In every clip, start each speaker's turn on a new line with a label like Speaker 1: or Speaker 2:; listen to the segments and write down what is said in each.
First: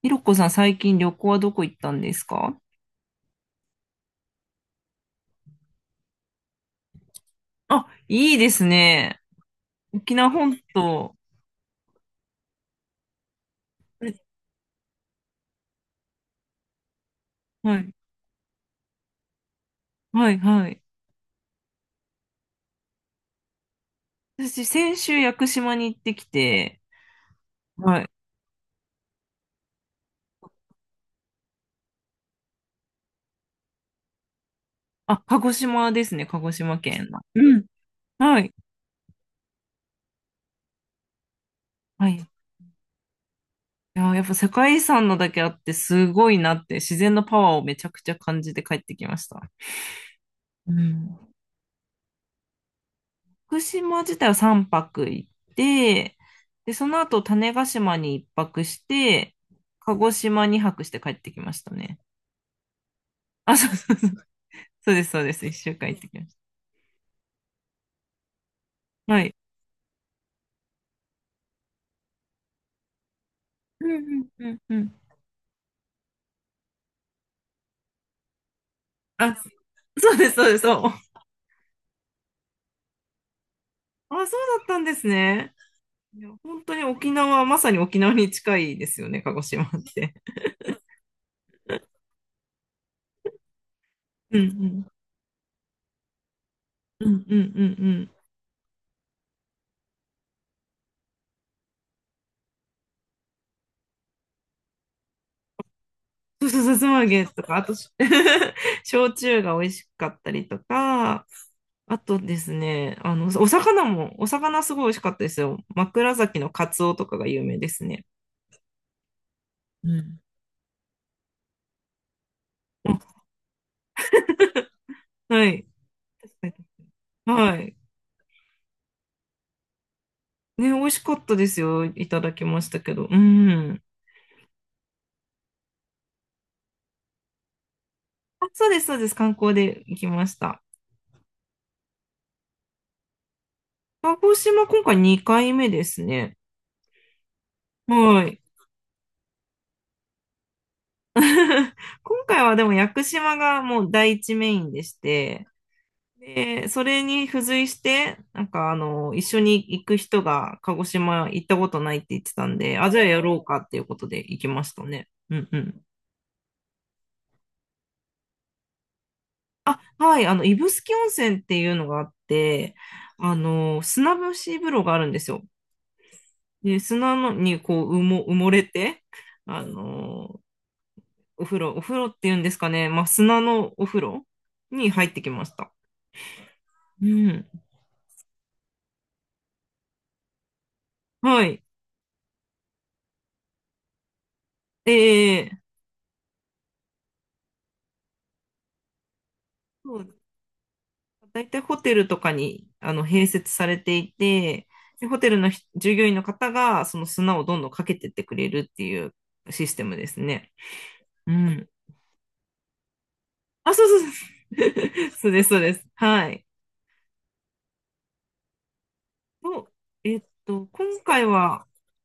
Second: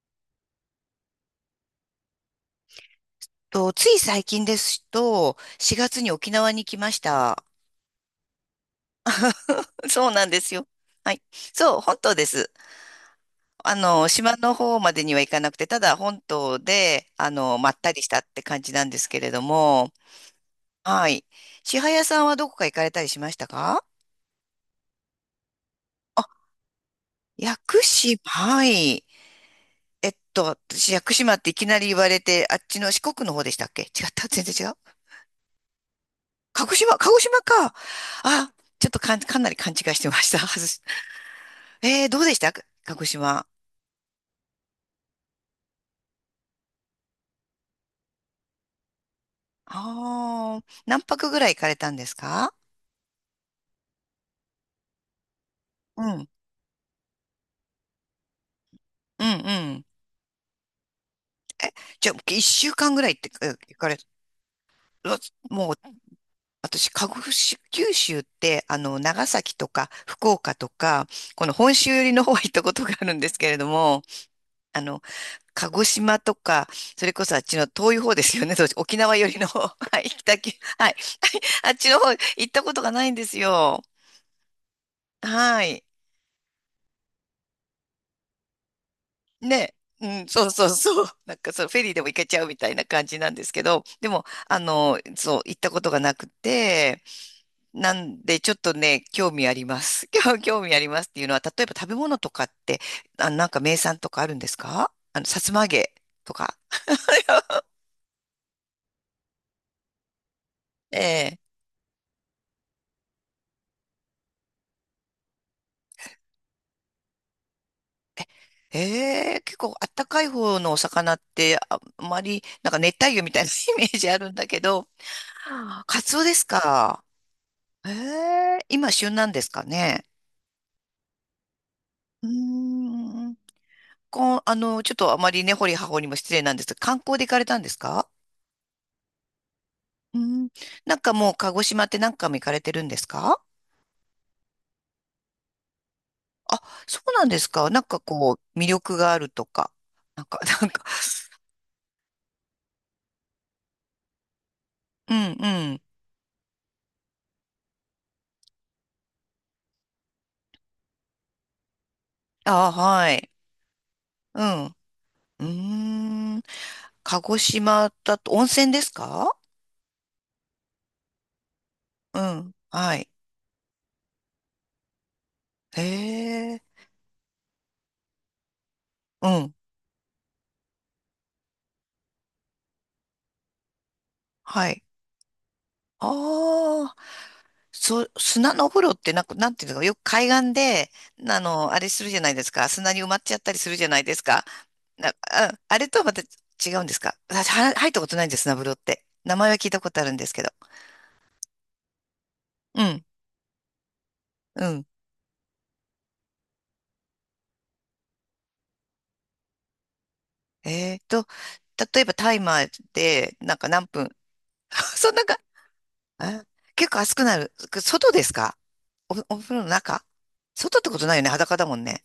Speaker 1: ひろこさん、最近旅行はどこ行ったんですか？
Speaker 2: つい最近ですと、4月に沖縄に来ました。
Speaker 1: あ、いいですね。
Speaker 2: そう
Speaker 1: 沖
Speaker 2: なん
Speaker 1: 縄
Speaker 2: です
Speaker 1: 本
Speaker 2: よ。は
Speaker 1: 島。
Speaker 2: い。そう、本島です。
Speaker 1: は
Speaker 2: 島の方までには行かなくて、ただ本島で、まった
Speaker 1: い。
Speaker 2: りしたって感じなんですけれども、
Speaker 1: はい、はい。
Speaker 2: はい。千早さんはどこか行かれたりしましたか？
Speaker 1: 私、先週、屋久島に行って
Speaker 2: あ、
Speaker 1: きて、
Speaker 2: 屋久
Speaker 1: はい。
Speaker 2: 島、はい。えっと、私、屋久島っていきなり言われて、あっちの四国の方でしたっけ？違った、全然違う。
Speaker 1: あ、鹿児島ですね、鹿児
Speaker 2: 鹿児
Speaker 1: 島
Speaker 2: 島、
Speaker 1: 県
Speaker 2: 鹿児
Speaker 1: の。
Speaker 2: 島
Speaker 1: うん。
Speaker 2: か。
Speaker 1: は
Speaker 2: あ、
Speaker 1: い。
Speaker 2: ちょっとかなり勘違いしてました。外。
Speaker 1: はい。
Speaker 2: どう
Speaker 1: い
Speaker 2: でしたか、鹿児島？
Speaker 1: や、やっぱ世界遺産のだけあって、すごいなって、自然のパワーをめちゃくちゃ感じて帰ってきました。
Speaker 2: ああ、
Speaker 1: う
Speaker 2: 何
Speaker 1: ん。
Speaker 2: 泊ぐらい行かれたんですか？
Speaker 1: 福島自体は3泊行っ
Speaker 2: うん、
Speaker 1: て、
Speaker 2: うん、
Speaker 1: で、その後種子島に1泊し
Speaker 2: う
Speaker 1: て、
Speaker 2: ん。
Speaker 1: 鹿児島に泊して帰ってきましたね。
Speaker 2: じゃあ、一週間ぐらいってえ
Speaker 1: あ、そ
Speaker 2: 行
Speaker 1: う
Speaker 2: か
Speaker 1: そ
Speaker 2: れ、
Speaker 1: うそう。そうで
Speaker 2: う
Speaker 1: す、
Speaker 2: わ、
Speaker 1: そうです。一
Speaker 2: もう、
Speaker 1: 週間行ってきまし
Speaker 2: 私、鹿児島、九州って、
Speaker 1: た。は
Speaker 2: 長
Speaker 1: い。
Speaker 2: 崎とか、福岡とか、この本州寄りの方は行ったことがあるんですけれど
Speaker 1: う
Speaker 2: も、
Speaker 1: んうんうんう
Speaker 2: あ
Speaker 1: ん。
Speaker 2: の、鹿児島とか、それこそあっちの遠い方ですよね、そう沖縄寄
Speaker 1: あ、
Speaker 2: りの方、はい、
Speaker 1: そうです、
Speaker 2: 北
Speaker 1: そ
Speaker 2: 九、
Speaker 1: うです、そ
Speaker 2: はい、
Speaker 1: う。
Speaker 2: あっちの方行ったことがないんですよ。
Speaker 1: あ、そうだったんですね。
Speaker 2: はい。
Speaker 1: いや、本当に沖縄、まさに沖縄に近いですよね、鹿児島っ
Speaker 2: ね、う
Speaker 1: て。
Speaker 2: ん、そうそうそう。なんかそう、フェリーでも行けちゃうみたいな感じなんですけど、でも、
Speaker 1: うん
Speaker 2: そう、行ったことがなくて、
Speaker 1: うんうんうんうんう
Speaker 2: な
Speaker 1: ん。
Speaker 2: んで、ちょっとね、興味あります。興味ありますっていうのは、例えば食べ物とかって、あ、なんか名産とかあるんですか？さつま揚げと
Speaker 1: そう
Speaker 2: か。
Speaker 1: そう、さつま揚げとか、あとし、焼酎が美味しかったりとか、
Speaker 2: ええ
Speaker 1: あとですね、あの、お魚すごい美味しかったですよ。枕崎のカツオとかが有名ですね。
Speaker 2: ええ、結構あ
Speaker 1: う
Speaker 2: った
Speaker 1: ん。
Speaker 2: かい方のお魚って、あ、あまり、なんか熱帯
Speaker 1: あ、
Speaker 2: 魚みたいな イメージあるんだけど、
Speaker 1: はい、
Speaker 2: カツオですか？
Speaker 1: はい。
Speaker 2: ええ、今旬なんですかね？
Speaker 1: ね、美味しかったですよ。いた
Speaker 2: うー
Speaker 1: だきましたけど。う
Speaker 2: ん観
Speaker 1: ん。
Speaker 2: 光、ちょっとあまりね、掘り葉掘りも失礼なんですが、観光で行かれたんですか？
Speaker 1: あ、そうです、そうです。観光で行き
Speaker 2: う
Speaker 1: まし
Speaker 2: ん。
Speaker 1: た。
Speaker 2: なんかもう、鹿児島って何回も行かれてるんですか？
Speaker 1: 鹿児島、今回2回目ですね。
Speaker 2: あ、そうなんですか。なんか
Speaker 1: は
Speaker 2: こ
Speaker 1: い。
Speaker 2: う、魅力があるとか。なんか、なんか、
Speaker 1: 今回はでも屋久島がもう第一メインでし
Speaker 2: うん
Speaker 1: て、
Speaker 2: うん。
Speaker 1: で、それに付随して、なんかあの、一緒に行く人が鹿児島行ったことないって言ってたん
Speaker 2: あ、
Speaker 1: で、あ、じゃあ
Speaker 2: は
Speaker 1: や
Speaker 2: い。
Speaker 1: ろうかっていうことで行
Speaker 2: う
Speaker 1: きま
Speaker 2: ん。
Speaker 1: し
Speaker 2: う
Speaker 1: たね。うんうん。
Speaker 2: ーん。鹿児島だと、温泉ですか？
Speaker 1: あ、はい、あの、指宿温泉っていうのがあっ
Speaker 2: うん。
Speaker 1: て、
Speaker 2: はい。
Speaker 1: あの、砂蒸し風呂があるんですよ。
Speaker 2: へえ。
Speaker 1: で、砂のにこう、埋もれて、
Speaker 2: うん。
Speaker 1: あの、お風呂、お風呂っていうんですかね、まあ、砂のお風呂
Speaker 2: はい。
Speaker 1: に入ってきました。
Speaker 2: あ、
Speaker 1: うん。
Speaker 2: そう、砂のお風呂ってなんか、なんていうのか、よく海岸で、
Speaker 1: はい。
Speaker 2: あれするじゃないですか。砂に埋まっちゃったりするじゃないですか。あ、
Speaker 1: え
Speaker 2: あれとはまた違うんですか？私、は入ったことないんです、砂風呂って。名前は聞いたことあるんで
Speaker 1: ー
Speaker 2: すけど。
Speaker 1: 大体ホテルとかに
Speaker 2: う
Speaker 1: あ
Speaker 2: ん、
Speaker 1: の併設されてい
Speaker 2: う
Speaker 1: て、
Speaker 2: ん。
Speaker 1: でホテルの従業員の方がその砂をどんどんかけてってくれるっていうシステムですね。
Speaker 2: えーと、
Speaker 1: うん。
Speaker 2: 例えばタイマーで、なんか
Speaker 1: あ、そ
Speaker 2: 何
Speaker 1: う
Speaker 2: 分？
Speaker 1: そうそ う。
Speaker 2: そんな
Speaker 1: そう
Speaker 2: か、
Speaker 1: です、そうです。は
Speaker 2: あ、
Speaker 1: い。
Speaker 2: 結構熱くなる。外ですか？お風呂
Speaker 1: と、
Speaker 2: の中？
Speaker 1: えっと、
Speaker 2: 外ってこ
Speaker 1: 今
Speaker 2: とないよ
Speaker 1: 回
Speaker 2: ね。裸だ
Speaker 1: は、
Speaker 2: もんね。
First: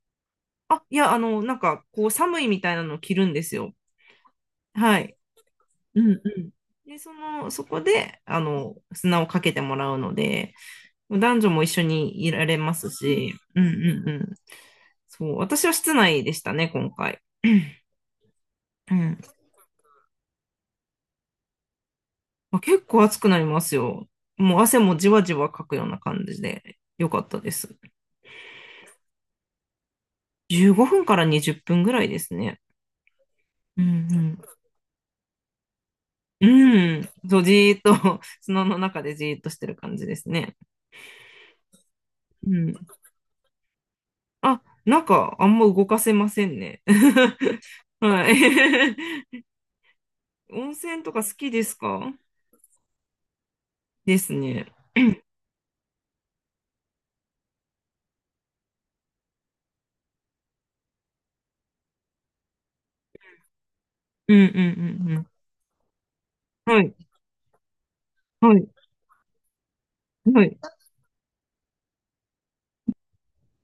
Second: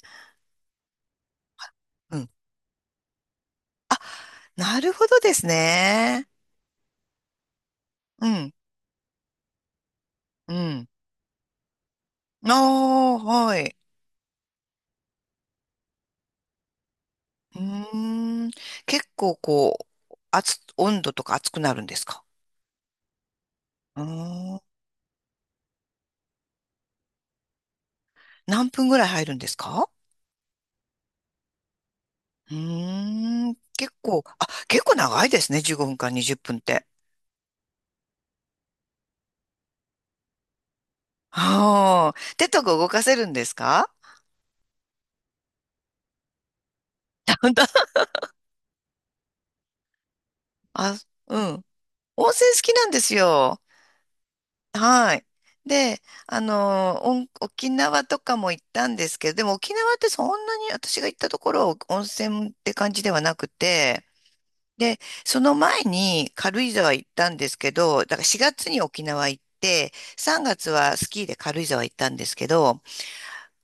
Speaker 1: あ、いや、あの、なんか、こう、
Speaker 2: うん。
Speaker 1: 寒いみたいなのを着るんですよ。
Speaker 2: なる
Speaker 1: は
Speaker 2: ほ
Speaker 1: い。
Speaker 2: どです
Speaker 1: うんう
Speaker 2: ね。
Speaker 1: ん。で、その、そこで、
Speaker 2: う
Speaker 1: あ
Speaker 2: ん、
Speaker 1: の、砂をかけてもらうの
Speaker 2: う
Speaker 1: で、
Speaker 2: ん。
Speaker 1: 男女も一緒にいら
Speaker 2: あ
Speaker 1: れます
Speaker 2: あ、
Speaker 1: し、
Speaker 2: は
Speaker 1: うん
Speaker 2: い。
Speaker 1: うんうん。そう、私は室内でしたね、今回。
Speaker 2: う ーん。
Speaker 1: う
Speaker 2: 結
Speaker 1: ん。
Speaker 2: 構こう、温度とか熱くなるんですか？
Speaker 1: まあ、結構暑くなります
Speaker 2: うー
Speaker 1: よ。も
Speaker 2: ん。
Speaker 1: う汗もじわじわかくような感じで、よかったです。
Speaker 2: 何分ぐらい入るんですか？
Speaker 1: 15分から20分ぐらいです
Speaker 2: う
Speaker 1: ね。
Speaker 2: ーん。
Speaker 1: う
Speaker 2: 結構、
Speaker 1: ん
Speaker 2: あ、結構長いですね。15分から20
Speaker 1: う
Speaker 2: 分っぷんって。
Speaker 1: ん。うん。そう、じーっと、砂の中でじーっとしてる感じですね。
Speaker 2: ああ。手
Speaker 1: う
Speaker 2: とか
Speaker 1: ん。
Speaker 2: 動かせるんですか？
Speaker 1: あ、なんか、あんま動かせませんね。
Speaker 2: 本当？
Speaker 1: はい。温
Speaker 2: あ、
Speaker 1: 泉とか好
Speaker 2: う
Speaker 1: きで
Speaker 2: ん。
Speaker 1: すか？
Speaker 2: 温泉好きなんですよ。
Speaker 1: ですね。
Speaker 2: はい。で、沖縄とかも行ったんですけど、でも沖縄ってそんなに私が行ったところは温泉って感じではなくて、
Speaker 1: うんう
Speaker 2: で、
Speaker 1: んう
Speaker 2: その前に軽
Speaker 1: ん
Speaker 2: 井
Speaker 1: うん。は
Speaker 2: 沢行っ
Speaker 1: い。
Speaker 2: たんですけど、だから4
Speaker 1: は
Speaker 2: 月
Speaker 1: い。
Speaker 2: に沖縄行って、3
Speaker 1: はい。
Speaker 2: 月はスキーで軽井沢行ったんですけど、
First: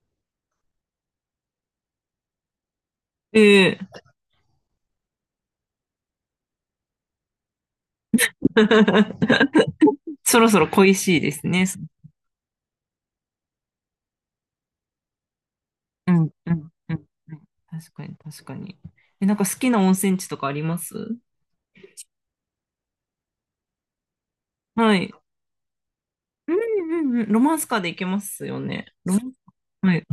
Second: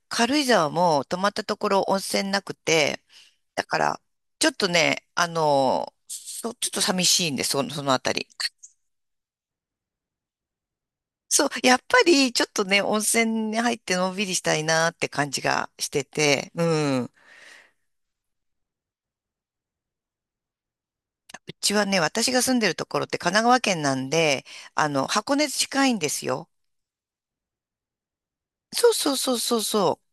Speaker 2: 軽井沢も泊まったところ温泉なくて、
Speaker 1: え
Speaker 2: だから、
Speaker 1: え。
Speaker 2: ちょっとね、ちょっと寂しいんです、その、そのあたり。
Speaker 1: そろそろ恋しいで
Speaker 2: そ
Speaker 1: す
Speaker 2: う、
Speaker 1: ね。
Speaker 2: やっぱりちょっとね、温泉に入ってのんびりしたいなって感じがして
Speaker 1: うん、うん、
Speaker 2: て、
Speaker 1: う
Speaker 2: う
Speaker 1: ん。う
Speaker 2: ん。
Speaker 1: ん、
Speaker 2: う
Speaker 1: 確かに、確かに。え、なんか好きな温泉地とかあります？
Speaker 2: ちはね、私が住んでるところって神奈川県なんで、
Speaker 1: はい。
Speaker 2: 箱根近いんですよ。
Speaker 1: うん、うん、うん。ロマンスカーで行けますよ
Speaker 2: そ
Speaker 1: ね。
Speaker 2: うそ
Speaker 1: ロ
Speaker 2: う
Speaker 1: マン
Speaker 2: そ
Speaker 1: ス
Speaker 2: うそう
Speaker 1: カー。は
Speaker 2: そ
Speaker 1: い、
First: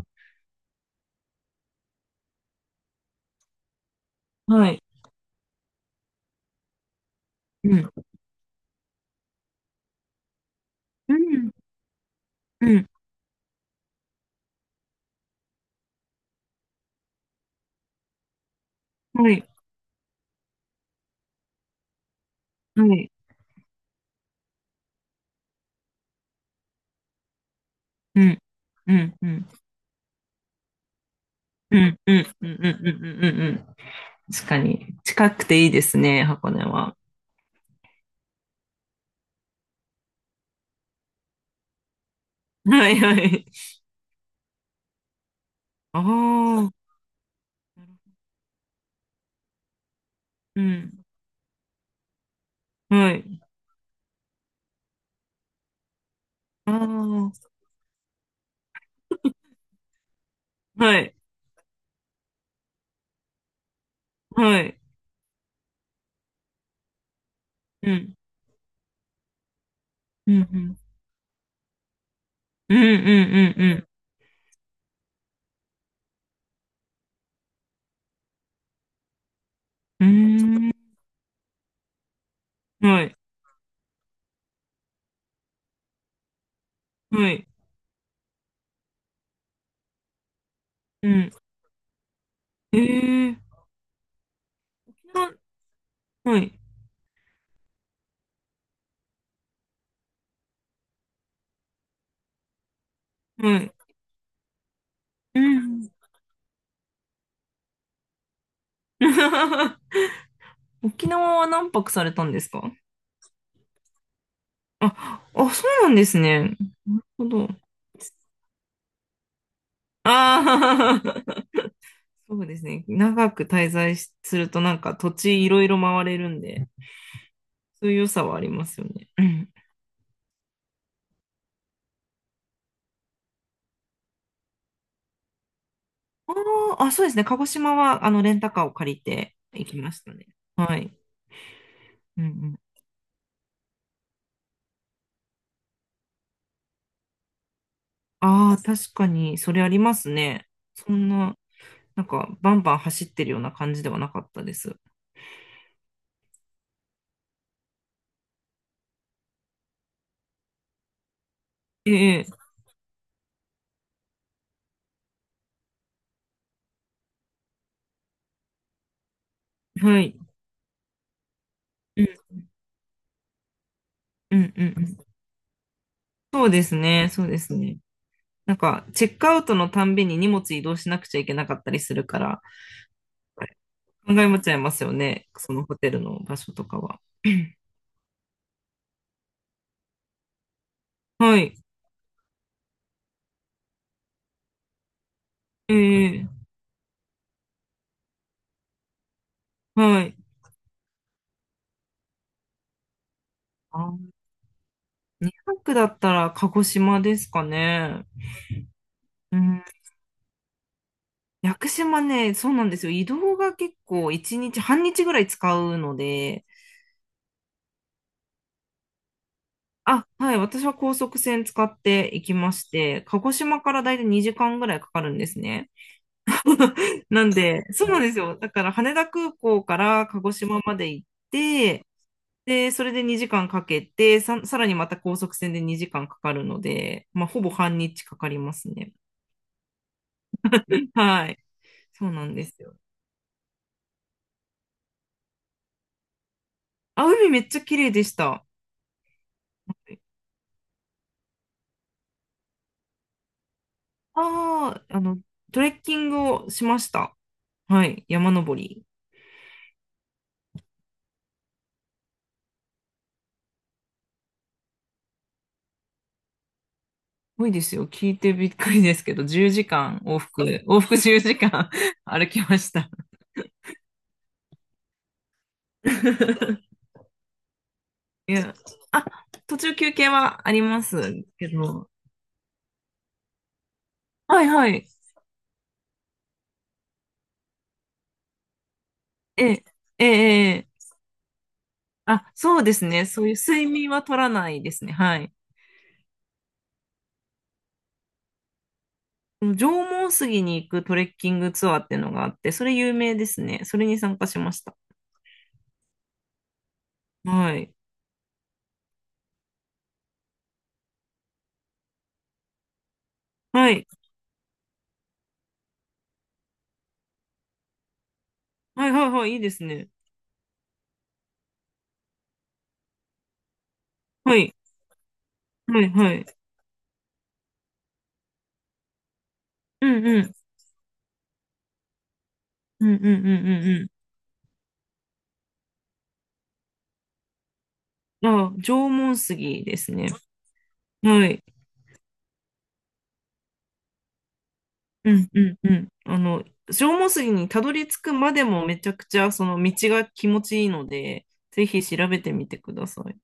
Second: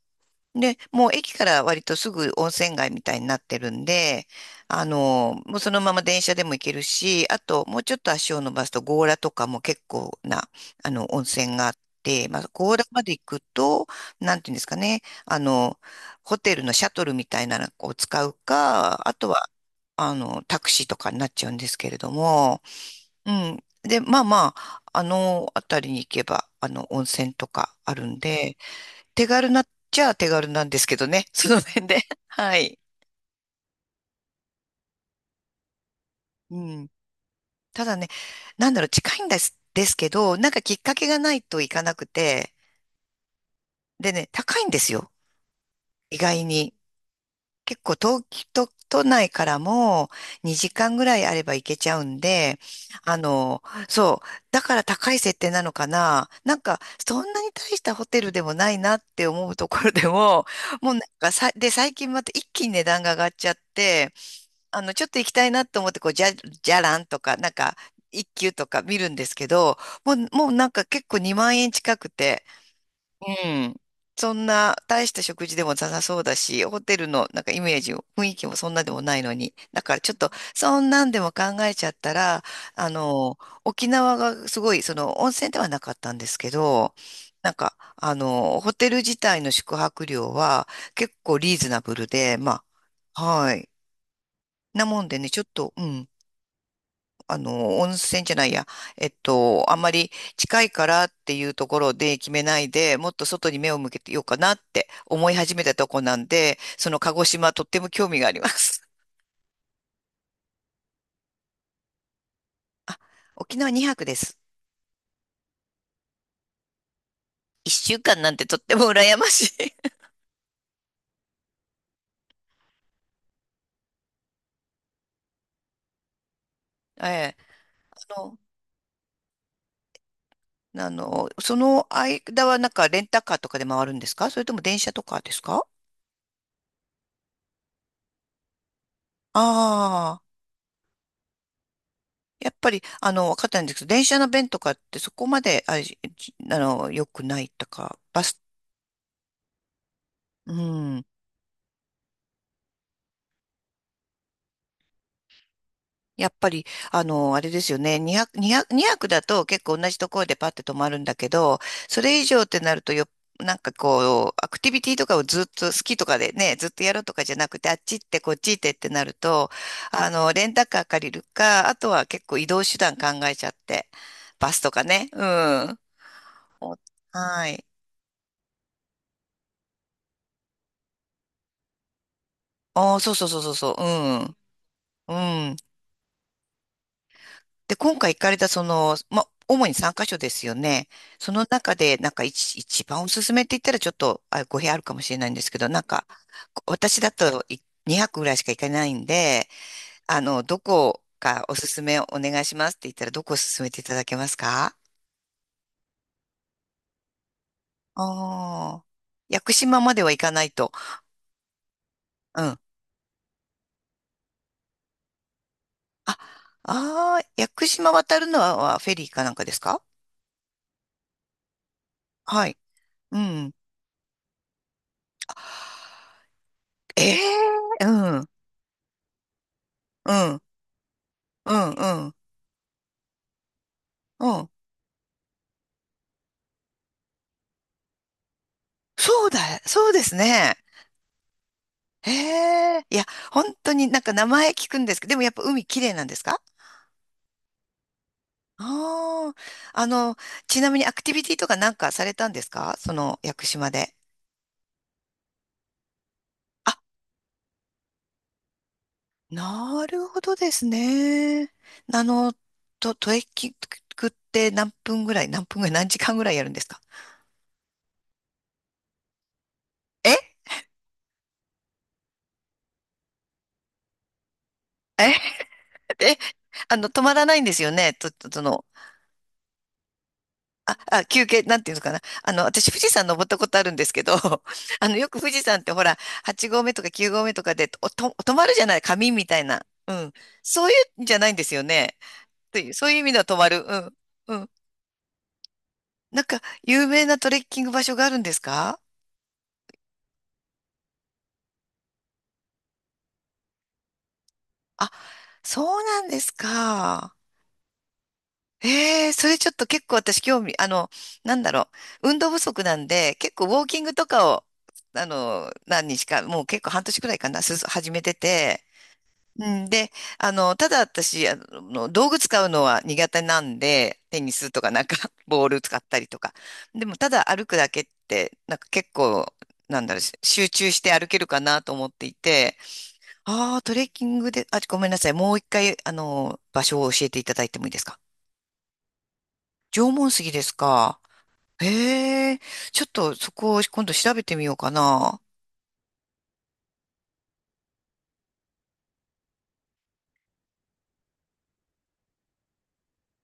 Speaker 2: う。で、もう駅から割とすぐ温泉街みたいになってるんで、
Speaker 1: はい。
Speaker 2: もうそのまま電車でも行けるし、あと
Speaker 1: う
Speaker 2: もう
Speaker 1: ん、
Speaker 2: ちょっと足を伸ばすと強羅とかも結構な、
Speaker 1: う
Speaker 2: 温
Speaker 1: ん、
Speaker 2: 泉があって、まあ、
Speaker 1: う
Speaker 2: 強羅
Speaker 1: ん。
Speaker 2: まで行くと、なんていうんですかね、ホテルのシャトルみたいなのを使うか、あと
Speaker 1: はい、
Speaker 2: は、タクシーとかになっちゃうんですけれども、
Speaker 1: はい。
Speaker 2: うん。で、まあまあ、あの辺りに行けば、温泉とかあるん
Speaker 1: うん、
Speaker 2: で、
Speaker 1: うん、
Speaker 2: 手
Speaker 1: うん、
Speaker 2: 軽なっちゃ手軽なんですけどね。その
Speaker 1: う
Speaker 2: 辺
Speaker 1: ん、
Speaker 2: で。
Speaker 1: う ん、うん、う
Speaker 2: は
Speaker 1: ん、うん、
Speaker 2: い。
Speaker 1: うん。うん、確かに。近くていいですね、箱
Speaker 2: う
Speaker 1: 根
Speaker 2: ん。
Speaker 1: は。
Speaker 2: ただね、なんだろう、近いんですけど、なんかきっかけがないといかなくて、
Speaker 1: はい、はい。
Speaker 2: でね、高いんですよ。
Speaker 1: あ
Speaker 2: 意外に。
Speaker 1: あ。
Speaker 2: 結構東京都、都内からも
Speaker 1: う
Speaker 2: 2時間ぐ
Speaker 1: ん。
Speaker 2: らいあれば行けちゃうんで、
Speaker 1: は
Speaker 2: あ
Speaker 1: い。
Speaker 2: の、そう、だから高い設定なのかな。なん
Speaker 1: あ
Speaker 2: か、そんな
Speaker 1: あ。
Speaker 2: に大したホテルでもないなって思うところでも、もうな
Speaker 1: は
Speaker 2: ん
Speaker 1: い。
Speaker 2: かさ、で、最近また一気に値段が上がっちゃって、
Speaker 1: はい。
Speaker 2: ちょっと行きたいなと思って、こう、じゃらんとか、なんか、
Speaker 1: うん。
Speaker 2: 一級とか見るんですけど、もう、
Speaker 1: うん、う
Speaker 2: もうなん
Speaker 1: ん、
Speaker 2: か結構2万円近くて、
Speaker 1: うんう
Speaker 2: うん。
Speaker 1: ん
Speaker 2: そんな、大した食事でもなさそうだし、ホテルのなんかイメージを、雰囲気もそんなでもないのに。だから
Speaker 1: う
Speaker 2: ちょっと、
Speaker 1: んうん。う
Speaker 2: そんなんでも考えちゃったら、
Speaker 1: ー
Speaker 2: あ
Speaker 1: ん。はい。
Speaker 2: の、沖縄がすごい、その、温泉ではなかったんですけど、
Speaker 1: はい。
Speaker 2: なんか、ホテル自体の宿泊料は
Speaker 1: う
Speaker 2: 結
Speaker 1: ん。
Speaker 2: 構リーズナブルで、ま
Speaker 1: え
Speaker 2: あ、
Speaker 1: ー。
Speaker 2: はい。なもんでね、
Speaker 1: な
Speaker 2: ちょっと、うん。
Speaker 1: はい。
Speaker 2: 温泉じゃないや、あんまり近いからっていうところで決めないで、もっと外に
Speaker 1: は
Speaker 2: 目
Speaker 1: い。
Speaker 2: を向けてようかなって思い
Speaker 1: う
Speaker 2: 始めたと
Speaker 1: ん。
Speaker 2: こなんで、その鹿児島とっても興味があります。
Speaker 1: 沖縄は何泊されたんですか？
Speaker 2: 沖縄2泊です。
Speaker 1: あ、あ、そうなんですね。なるほど。
Speaker 2: 1週間なんてとっても羨ましい。
Speaker 1: ああ。そうですね。長く滞在しするとなんか土地いろいろ回れるんで、
Speaker 2: ええ。
Speaker 1: そういう良
Speaker 2: あ
Speaker 1: さは
Speaker 2: の、
Speaker 1: ありますよね。うん。
Speaker 2: その間はなんかレンタカーとかで回るんですか？それとも電車とかですか？
Speaker 1: あーあ、そうですね。鹿児島はあのレンタカーを借りて行きました
Speaker 2: あ
Speaker 1: ね。
Speaker 2: あ、
Speaker 1: はい。うんう
Speaker 2: やっ
Speaker 1: ん。
Speaker 2: ぱり、わかったんですけど、電車の便とかってそこまで、あ、じあの、良くないとか、バス、
Speaker 1: ああ、確かに、それありますね。
Speaker 2: う
Speaker 1: そ
Speaker 2: ん。
Speaker 1: んな、なんか、バンバン走ってるような感じではなかったです。
Speaker 2: やっぱり、あれですよね。200、200、にひゃくだと結構同じところでパッて止まるんだけど、
Speaker 1: え
Speaker 2: それ以
Speaker 1: え、
Speaker 2: 上ってなるとよ、なんかこう、アクティビティとかをずっと好きとかでね、ずっとやるとかじゃなくて、あっち行ってこっち行ってってなると、
Speaker 1: はい。
Speaker 2: レンタカー借りるか、あと
Speaker 1: う
Speaker 2: は
Speaker 1: ん、
Speaker 2: 結構移動手段考えちゃって、
Speaker 1: う
Speaker 2: バ
Speaker 1: ん、
Speaker 2: ス
Speaker 1: うん。
Speaker 2: と
Speaker 1: う
Speaker 2: か
Speaker 1: ん、
Speaker 2: ね。うん。
Speaker 1: そうです
Speaker 2: お
Speaker 1: ね、そうで
Speaker 2: は
Speaker 1: す
Speaker 2: い。
Speaker 1: ね。なんか、チェックアウトのたんびに荷物移動しなくちゃいけなかったりするから、
Speaker 2: ああ、そうそうそうそうそう。
Speaker 1: 考えもちゃいますよ
Speaker 2: う
Speaker 1: ね、
Speaker 2: ん。う
Speaker 1: そ
Speaker 2: ん。
Speaker 1: のホテルの場所とかは。
Speaker 2: で、今回行かれたその、ま、主に3カ所ですよね。そ
Speaker 1: は
Speaker 2: の
Speaker 1: い。
Speaker 2: 中で、なんか一番おすすめって言ったらちょっと、あ、語弊あるかもしれないんですけど、
Speaker 1: え
Speaker 2: なんか、
Speaker 1: え、
Speaker 2: 私だとい2泊ぐらいしか行かないんで、
Speaker 1: はい。
Speaker 2: どこかおすすめお願いしますって言ったら、どこを勧めてい
Speaker 1: あ
Speaker 2: た
Speaker 1: ー、
Speaker 2: だけますか？
Speaker 1: 2泊だったら鹿児島ですかね。
Speaker 2: ああー、
Speaker 1: う
Speaker 2: 屋久
Speaker 1: ん。
Speaker 2: 島までは行かないと。
Speaker 1: 屋久島ね、
Speaker 2: うん。
Speaker 1: そう
Speaker 2: あ、
Speaker 1: なんですよ。移動が結構1日、半日ぐらい使うので、
Speaker 2: ああ、屋久島渡るのは、フェリーかなんかですか？
Speaker 1: あ、はい。私は高速船使って行き
Speaker 2: は
Speaker 1: ま
Speaker 2: い。
Speaker 1: して、
Speaker 2: う
Speaker 1: 鹿児
Speaker 2: ん。
Speaker 1: 島からだいたい2時間ぐらいかかるんですね。
Speaker 2: え
Speaker 1: なんで、
Speaker 2: え、
Speaker 1: そ
Speaker 2: う
Speaker 1: うなんです
Speaker 2: ん。
Speaker 1: よ。だから羽田空港から
Speaker 2: う
Speaker 1: 鹿児
Speaker 2: ん。
Speaker 1: 島まで行っ
Speaker 2: うん。
Speaker 1: て、
Speaker 2: うん。
Speaker 1: で、それで2時間かけて、
Speaker 2: う
Speaker 1: さ、
Speaker 2: ん。
Speaker 1: さらにまた高速船で2時間かかるので、まあ、ほぼ半日かかりますね。
Speaker 2: そうだ、そうですね。
Speaker 1: はい。そ
Speaker 2: へ
Speaker 1: うなんですよ。
Speaker 2: え、いや、本当になんか名前聞くんですけど、でもやっぱ海綺麗なんですか？
Speaker 1: あ、海めっちゃ綺麗でした。
Speaker 2: ああー、あの、ちなみにアクティビティとかなんかされたんですか、その屋久島で。
Speaker 1: ああ、あの、トレッキングをし
Speaker 2: あ、
Speaker 1: ました。はい。山登り。
Speaker 2: なるほどですね。あの、トレッキングって何分ぐらい、何分ぐらい、何時間ぐらいやるんですか？
Speaker 1: ごいですよ。聞いてびっくりですけど、10時間往
Speaker 2: え
Speaker 1: 復、往復10時間 歩きました。
Speaker 2: え、え、止まらないんですよね。
Speaker 1: い
Speaker 2: そ
Speaker 1: や、
Speaker 2: の、
Speaker 1: あ、途中休憩はあり
Speaker 2: あ、
Speaker 1: ま
Speaker 2: あ、
Speaker 1: す
Speaker 2: 休憩、
Speaker 1: け
Speaker 2: なんていうの
Speaker 1: ど。
Speaker 2: かな。私、富士山登ったことあるんですけど、
Speaker 1: は いはい。
Speaker 2: よく富士山ってほら、8合目とか9合目とかで、止まるじゃない、紙みたい
Speaker 1: え
Speaker 2: な。
Speaker 1: え、
Speaker 2: う
Speaker 1: ええ、
Speaker 2: ん。そ
Speaker 1: え
Speaker 2: うい
Speaker 1: え、
Speaker 2: うんじゃないんですよね。
Speaker 1: あ、そ
Speaker 2: と
Speaker 1: う
Speaker 2: い
Speaker 1: で
Speaker 2: う、
Speaker 1: す
Speaker 2: そういう意
Speaker 1: ね。
Speaker 2: 味で
Speaker 1: そ
Speaker 2: は
Speaker 1: ういう
Speaker 2: 止まる。
Speaker 1: 睡
Speaker 2: う
Speaker 1: 眠
Speaker 2: ん。
Speaker 1: は取ら
Speaker 2: う
Speaker 1: な
Speaker 2: ん。
Speaker 1: いですね。はい。
Speaker 2: なんか、有名なトレッキング場所があるんですか？
Speaker 1: 縄文杉に行くトレッキングツアーっていうのがあって、それ有名ですね。それに参加しました。
Speaker 2: あ、そうなんですか。
Speaker 1: はい。
Speaker 2: ええ、それちょっと結構私興味、なんだろう。運動不足なんで、結構ウォー
Speaker 1: は
Speaker 2: キン
Speaker 1: い。
Speaker 2: グとかを、何日か、もう結構半年くらいかな、始めてて、
Speaker 1: はいはいはい。いい
Speaker 2: う
Speaker 1: です
Speaker 2: ん、
Speaker 1: ね。
Speaker 2: で、ただ私、道具使うのは苦手なんで、テニ
Speaker 1: は
Speaker 2: ス
Speaker 1: い。
Speaker 2: とかなんか、ボール使
Speaker 1: は
Speaker 2: っ
Speaker 1: い
Speaker 2: たり
Speaker 1: は
Speaker 2: と
Speaker 1: い。
Speaker 2: か。でも、ただ歩くだけって、なんか結構、なん
Speaker 1: う
Speaker 2: だろう、
Speaker 1: んうん。
Speaker 2: 集中して歩けるかなと思っていて、
Speaker 1: うんうんうん
Speaker 2: ああ、ト
Speaker 1: う
Speaker 2: レ
Speaker 1: ん。
Speaker 2: ッキングで、あ、ごめんなさい。もう一回、場所を教えていただいてもいいですか？
Speaker 1: あ、縄文杉で
Speaker 2: 縄
Speaker 1: すね。
Speaker 2: 文杉ですか？
Speaker 1: はい。
Speaker 2: へえ、ちょっとそこを今度調べてみようか
Speaker 1: う
Speaker 2: な。
Speaker 1: んうんうん。あの、縄文杉にたどり着くまでもめちゃくちゃその道が気持ちいいので、ぜひ調べてみてください。